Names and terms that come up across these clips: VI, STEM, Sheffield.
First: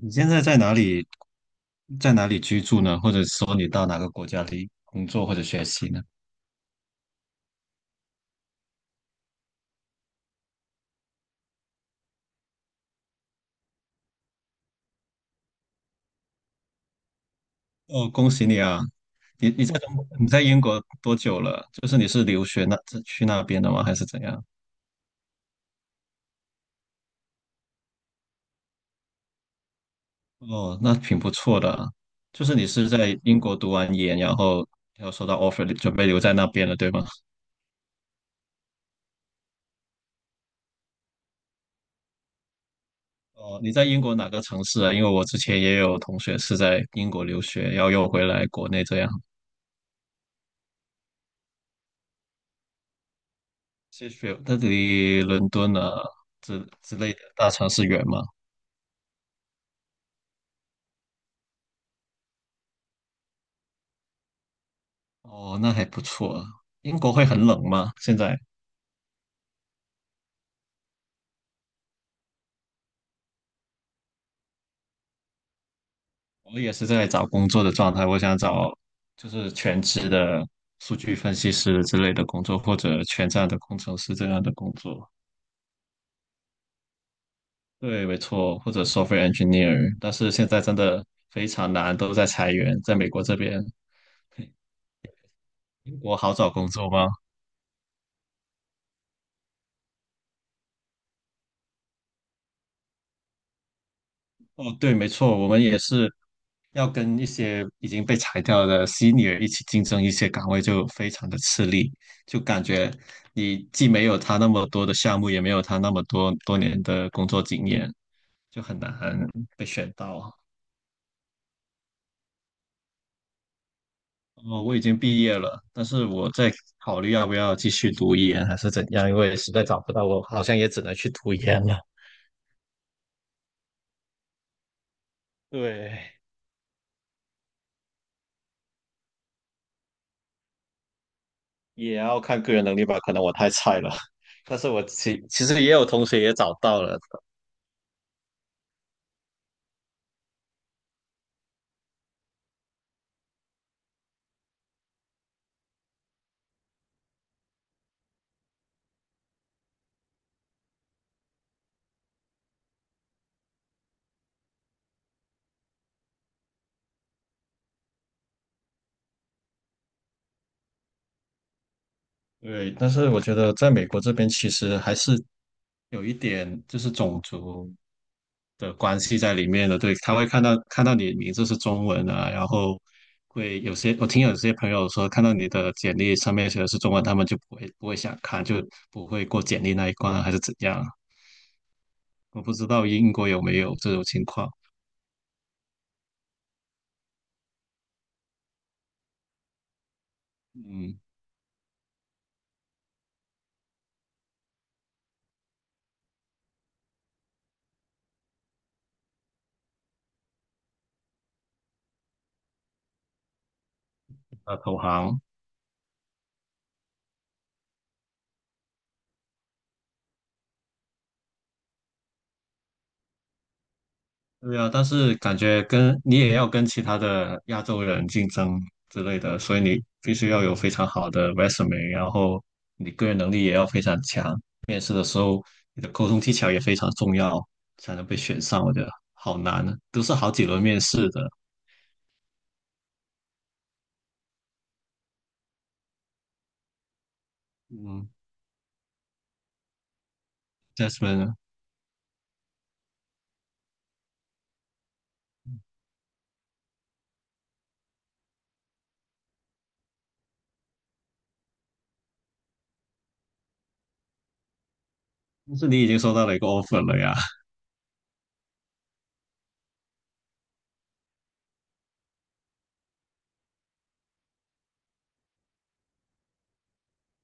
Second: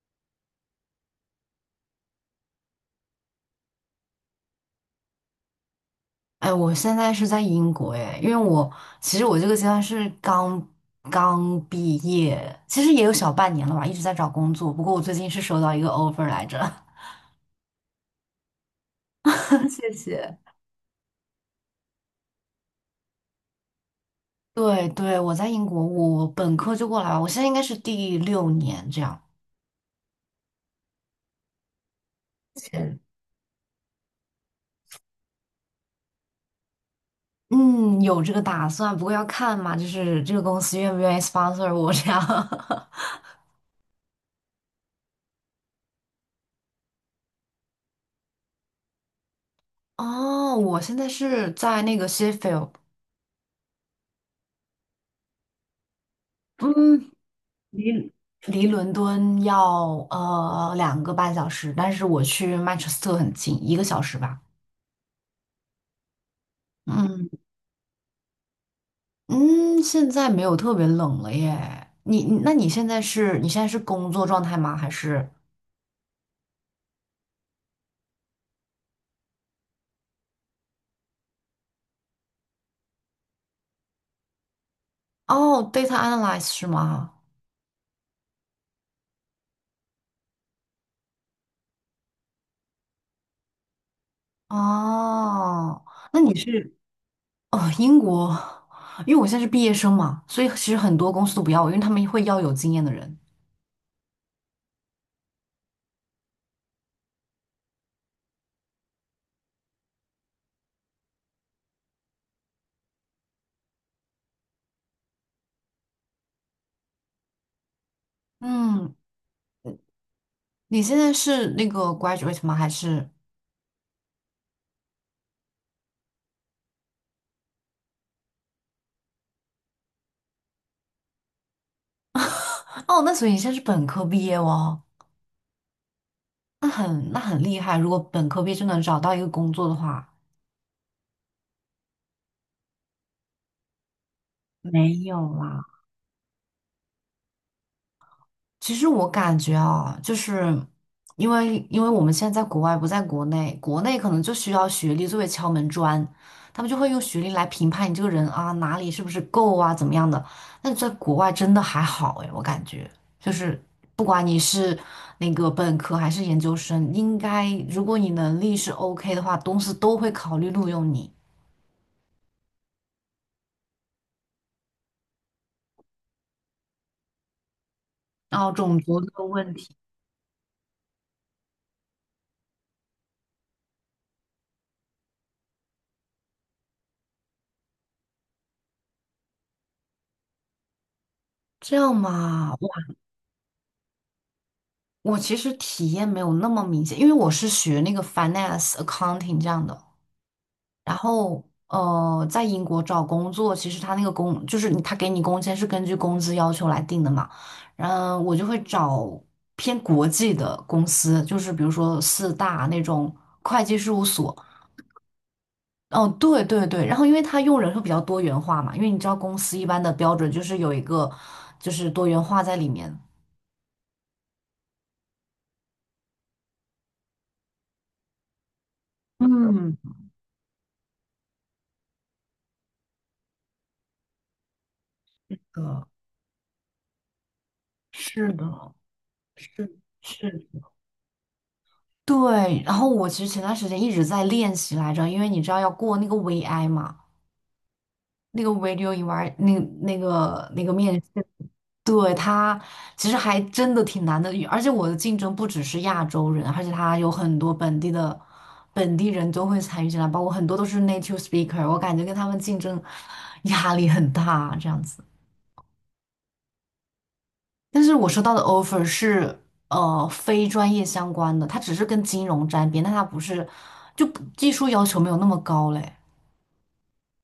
你现在在哪里，在哪里居住呢？或者说你到哪个国家里工作或者学习呢？哎，我现在是在英国哎，因为我我这个阶段是刚毕业，其实也有小半年了吧，一直在找工作。不过我最近是收到一个 offer 来着，哦，恭喜你啊！你你 在谢中国你谢。在英国多久了？就是你是留学那去那边的吗？还是怎样？对对，我在英国，我本科就过来了，我现在应该是第6年这样。哦，那挺不错的啊。就是你是是在英国读完研，然后要收到 offer，准备留在那边了，对吗？嗯，有这个打算，不过要看嘛，就是这个公司愿不愿意 sponsor 我这样。哦，你在英国哪个城市啊？因为我之前也有同学是在英国留学，然后又回来国内这样。哦，我现在是在那个 Sheffield，谢谢，那离伦敦啊之嗯，类的大城市远离吗？离伦敦要2个半小时，但是我去曼彻斯特很近，1个小时吧。哦，那还不错啊。英国会嗯很冷吗？现在嗯，现在没有特别冷了耶。你现在是工作状态吗？还是我也是在找工作的状态，我想找就是全职的数据分析师之类的工作，或者全站的工程师这样的工作。哦，data analyst 是吗？对，没错，或者 software engineer。但是现在真的非常难，都在裁员，在美国这边。哦，英国那好你找工是作吗？哦英国，因为我现在是毕业生嘛，所以其实很多公司都不要我，因为他们会要有经验的人。哦，对，没错，我们也是要跟一些已经被裁掉的 senior 一起竞争一些岗位，就非常的吃力，就感觉你既没有他那么多的项目，也没有他那么多多年的工作经验，就很难嗯，被选到啊。你现在是那个 graduate 吗？还是哦，我已经毕业了，但是我在考虑要不要继续读研还是怎样，因为实在找不到，我好像也只能去读研了。哦，那所以你现在是本科毕业哦。对，那很厉害。如果本科毕业就能找到一个工作的话，也要看个人能力吧，可能我太菜了。但是我没其有其实啦。也有同学也找到了，其实我感觉啊，就是因为我们现在在国外不在国内，国内可能就需要学历作为敲门砖，他们就会用学历来评判你这个人啊，哪里是不是够啊，怎么样的。但在国外真的还好诶，我感觉就是不管你是那个本科还是研究生，应该如果你能力是 OK 的话，公司都会考虑录用你。对，但是我觉得在美国这边其实还是有一点就是种族然后的种族关系的在里问面题。的。对，他会看到你名字是中文啊，然后会有些我听有些朋友说，看到你的简历上面写的是中文，他们就不会想看，就不会过简历那一关啊，还是怎样？这样我不嘛，知我道英国有没有这种情况。我其实体验没有那么明显，因为我是学那个 finance accounting 这样的。然嗯，后，在英国找工作，其实他那个工就是你他给你工签是根据工资要求来定的嘛。然后我就会找偏国际的公司，就是比如说4大那种会计事务所。那投行。哦，对对对，然后因为他用人会比较多元化嘛，因为你知道公司一般的标准就是有一个就是多元化在里面。对啊，但是感觉跟你也要跟其他的亚洲人竞争之类的，所以嗯，你必须要有非常好的 resume，然后你个人能力也要非常强。面试的时候，你呃，的沟通技巧也非常重要，才能被是选的，上。我觉得好是难啊，都是好几是，轮面试的。对，然后我其实前段时间一直在练习来着，因为你知道要过那个 VI 嘛，嗯那个 video eval 那个面，Jasmine，试，呢对，他其实还真的挺难的，而且我的竞争不只是亚洲人，而且他有很多本地的本地人都会参与进来，包括很多都是 native speaker，我感觉跟他们竞争压力很大，这样子。但是你已经收到了一个 offer 了呀。但是我收到的 offer 是非专业相关的，它只是跟金融沾边，但它不是就不技术要求没有那么高嘞。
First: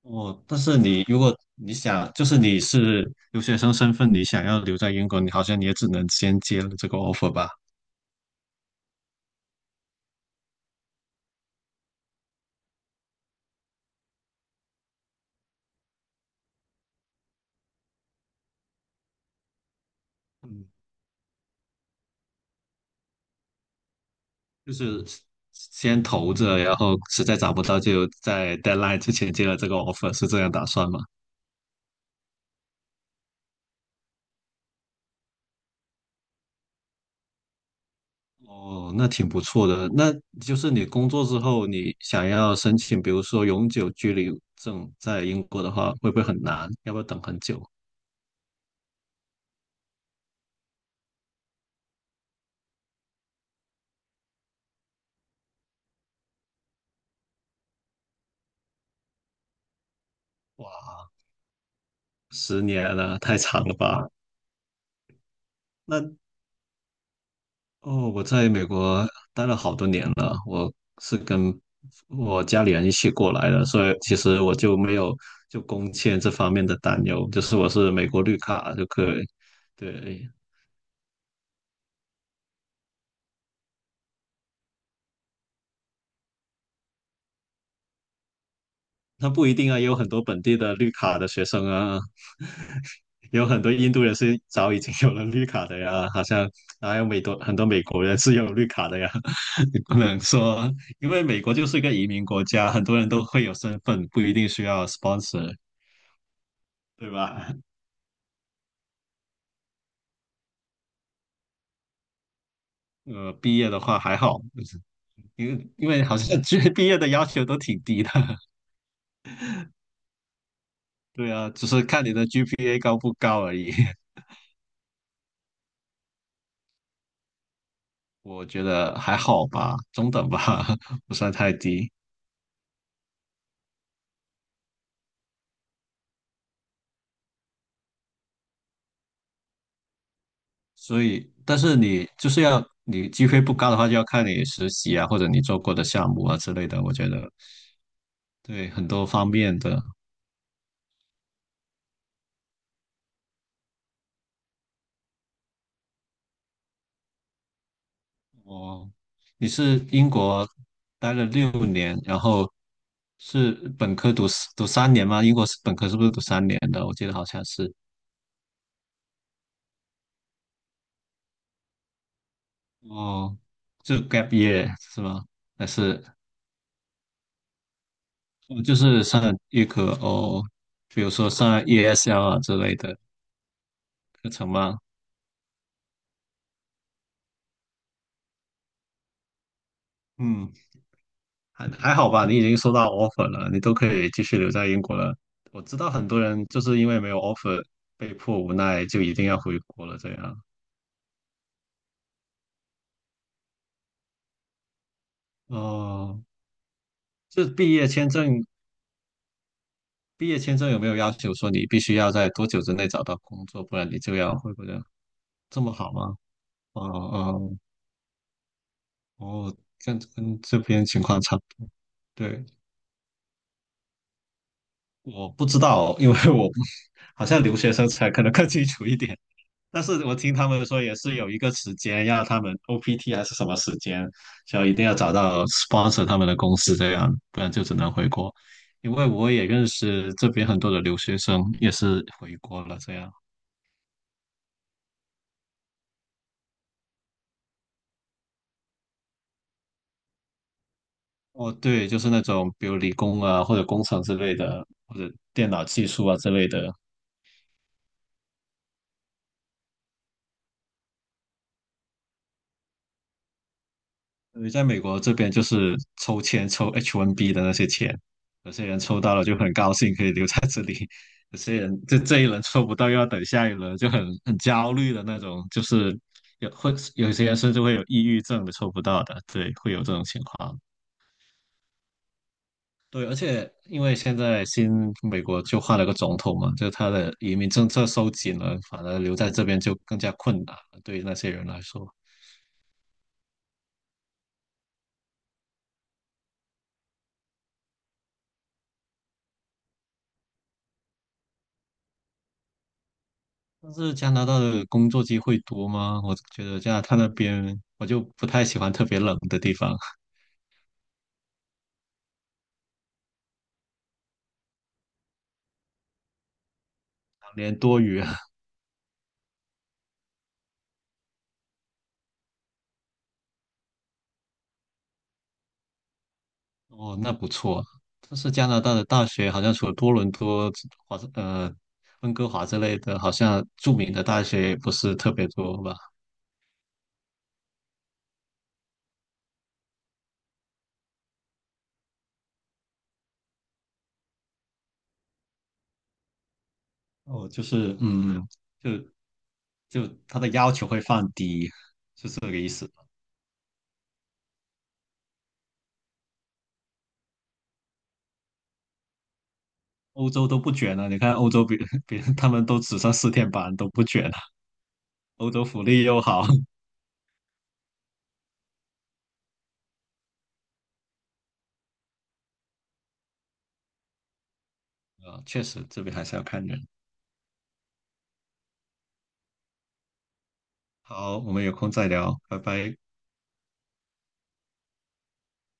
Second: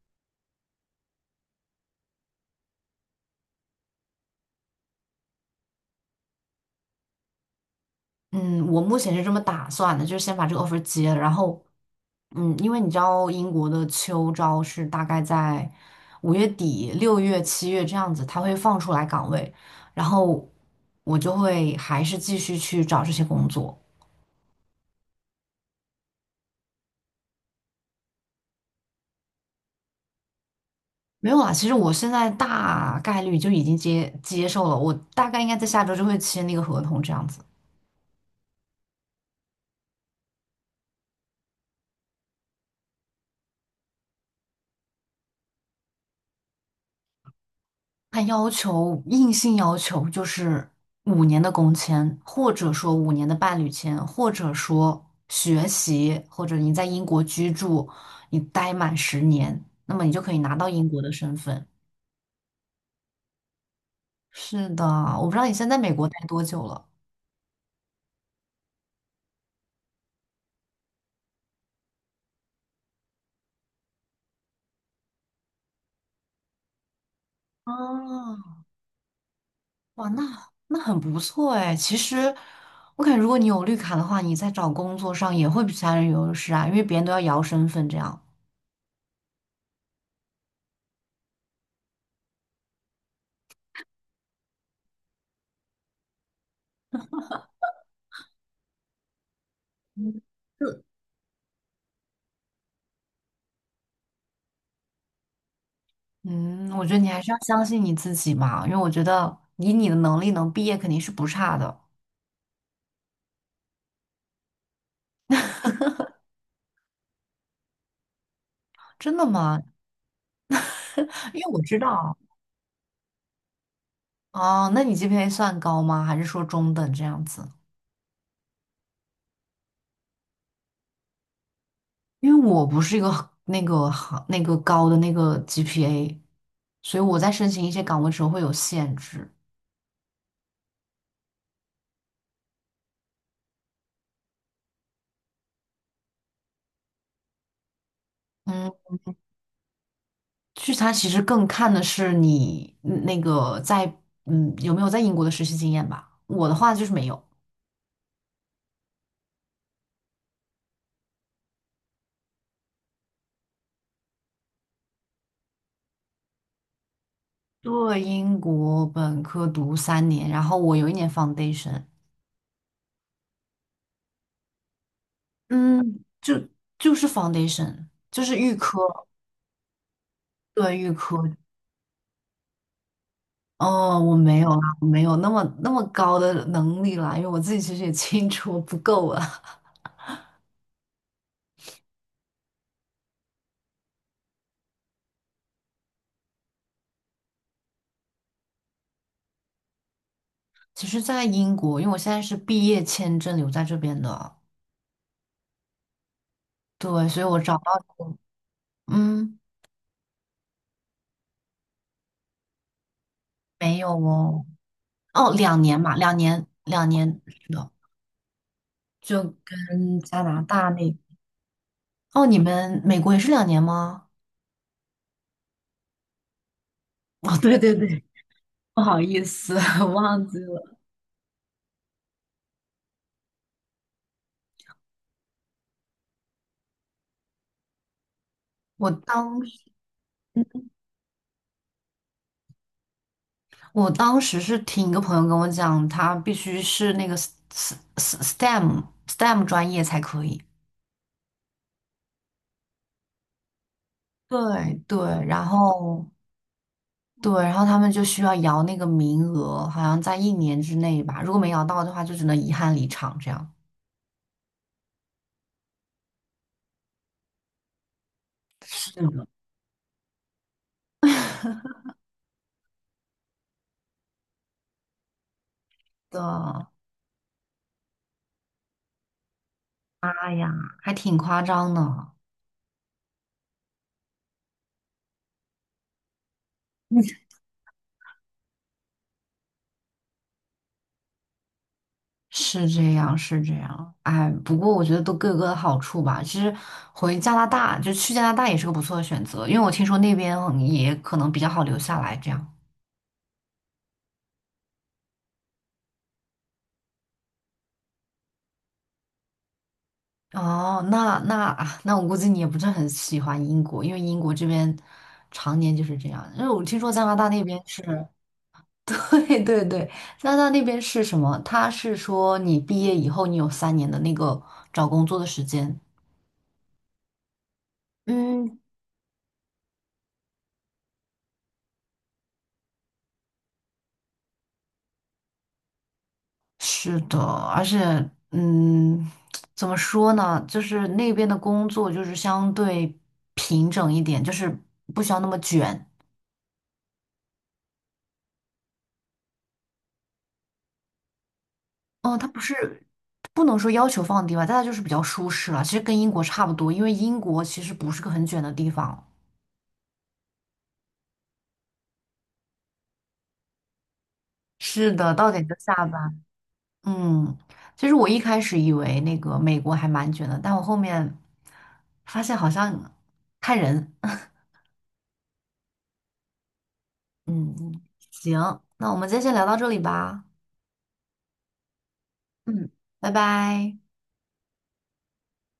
哦，但是你如果你想，就是你是留学生身份，你想要留在英国，你好像你也只能先接了这个 offer 吧。嗯，我目前是这么打算的，就是先把这个 offer 接了，然后嗯，因为你知道英国的秋招是大概在5月底、6月、7月这样子，它会放出来岗位，然后嗯我就会还是继续去找这些工作。就是先投着，然后实在找不到就在 deadline 之前接了这个 offer，是这样打算吗？没有啊，其实我现在大概率就已经接受了，我大概应该在下周就会签那个合同这样子。哦，那挺不错的。那就是你工作之后，你想要申请，比如说永久居留证，在英国的话，会不会很难？要不要等很久？他要求硬性要求就是5年的工签，或者说5年的伴侣签，或者说学习，或者你在英国居住，你待满10年，那么你就可以拿到英国哇，的身份。10年了，太长了吧？是的，我不知道你现在在美那国待多久了。哦，我在美国待了好多年了，我是跟我家里人一起过来的，所以其实我就没有就工签这方面的担忧，就是我是美国啊，绿卡就可以。哇，那对，那很不错哎。其实，我感觉如果你有绿卡的话，你在找工作上也会比其他人有优势啊，因为别人都要摇身份这样。那不一定啊，也有很多本地的绿卡的学生啊，有很多印度人是早已经有了绿卡的呀，好像还有很多美国人是有绿卡的呀，你不能说，因为美国就是一个移民国家，很多人都会有身份，不一定需要 sponsor，嗯，我觉得你对还是要吧？相信你自己嘛，因为我觉得以你的能力能毕业肯定是不差的。毕业的话还好，就是因为好像 G 毕业的要求都挺低的，真的吗？对因为啊，我只知是看你道的 GPA 高不高而已。哦，那你 GPA 算高吗？还是说中等这样子？我觉得还好吧，中等吧，不算太低。因为我不是一个那个行那个高的那个 GPA，所以我在申请一些岗位的时候会有限制。所以，但是你就是要你 GPA 不高的话，就要看你实习啊，或者你做过的项目啊之类的。我觉得嗯。对很多方面的。聚餐其实更看的是你那个在有没有在英国的实习经验吧。我的话就是没有，哦，你是英国待了六年，然后是本科读三年吗？英国是本科是不是读三年的？我记得好像是。对英国本科读3年，然后我有1年 foundation，哦，就 gap year 是吗？还嗯，是就就是 foundation，就是预哦就科，是上预科哦，对预比如说科。上 ESL 啊之类的哦，我课没有程啦，吗？我没有那么高的能力啦，因为我自己其实也清楚我不够啊。嗯，还好吧，你已经收到 offer 了，你都可以继续留在英国了。我知道很多人就是因为没有 offer，被迫无奈就一定要回国了，这样。其实，在英国，因为我现在是毕业签证留在这边的，哦，对，所以我这找到，毕业签证，嗯，毕业签证有没有要求说你必须要在多久之内找到工作，不没有然你就要哦。会不会哦，两这么年好嘛，吗？两年，哦两年哦是的，就哦，跟跟加跟拿这大边那，情况差不多。哦，你对，们美国也是两年吗？我不知道哦，因为我不好哦，像留对学对生对，才可能更清不楚一好点。意思，但 是我忘听记他们了。说也是有一个时间，要他们 OPT 还是什么时间，就一定要找到 sponsor 他们的公司这样，不然就只能回国。我因为我当也时，认识这边很多的留学生，也是回国了这样。我当时是听一个朋友跟我讲，他必须是那个 STEM 专业才可以。哦，对，就是那种比如理工啊，或者工程之类的，对或对，者然电脑技术后啊之类的。对，然后他们就需要摇那个名额，好像在1年之内吧，如果没摇到的话，就只能遗憾离场这样。因为在美国这边就是抽签抽 H1B 的那些钱，有些人抽到了是就很高兴可以留在这里，有些人这一轮抽不到又要等下一轮，就很焦虑的那种，就是有的。会有些人甚至会有抑郁症的抽不到的，对，会有这种情哎呀，况。还挺夸张的。对，而且因为现在美国就换了个总统嘛，就他的 移民政策收紧了，反而留在这边就更加困难了，对于那些人来说。是这样，是这样。哎，不过我觉得都各有各的好处吧。其实回加拿大，就去加拿大也是个不错的选择，因为我听说那边也可能比较好留下来这样。但是加拿大的工作机会多吗？我觉得加拿大那边我就不太喜欢特别冷的地方，哦，那那啊，那我估计你也不是很喜欢英国，因为英国这边常年就是这样。因为我听说加拿大两那年边多是，雨 对对对，加拿大那边是什么？他是说你毕业以后，你有三年的那个找工作的时间。哦，那不错啊。但是加拿嗯。大的大学好像除了多伦多、华盛呃温哥华之类的，好像著名的大学也不是特别多吧？是的，而且，嗯，怎么说呢？就是那边的工作就是相对平整一点，就是不需要那么卷。哦，就是嗯。就就他的要求会放低，就哦，是它这个不意思。是不能说要求放低吧，但它就是比较舒适了。其实跟英国差不多，因为英国其实不是个很卷的地方。欧洲都不卷了，你看欧洲比 比他们都只上四天班都不卷了，是的，欧到洲点就福下利又班。好。嗯，其实我一开始以为那个美国还蛮卷的，但我后面发现好像看人。啊，确实这边还是要看人。嗯，嗯行，那我们今天先聊到这里吧。好，我们有空再聊，拜嗯，拜。拜拜。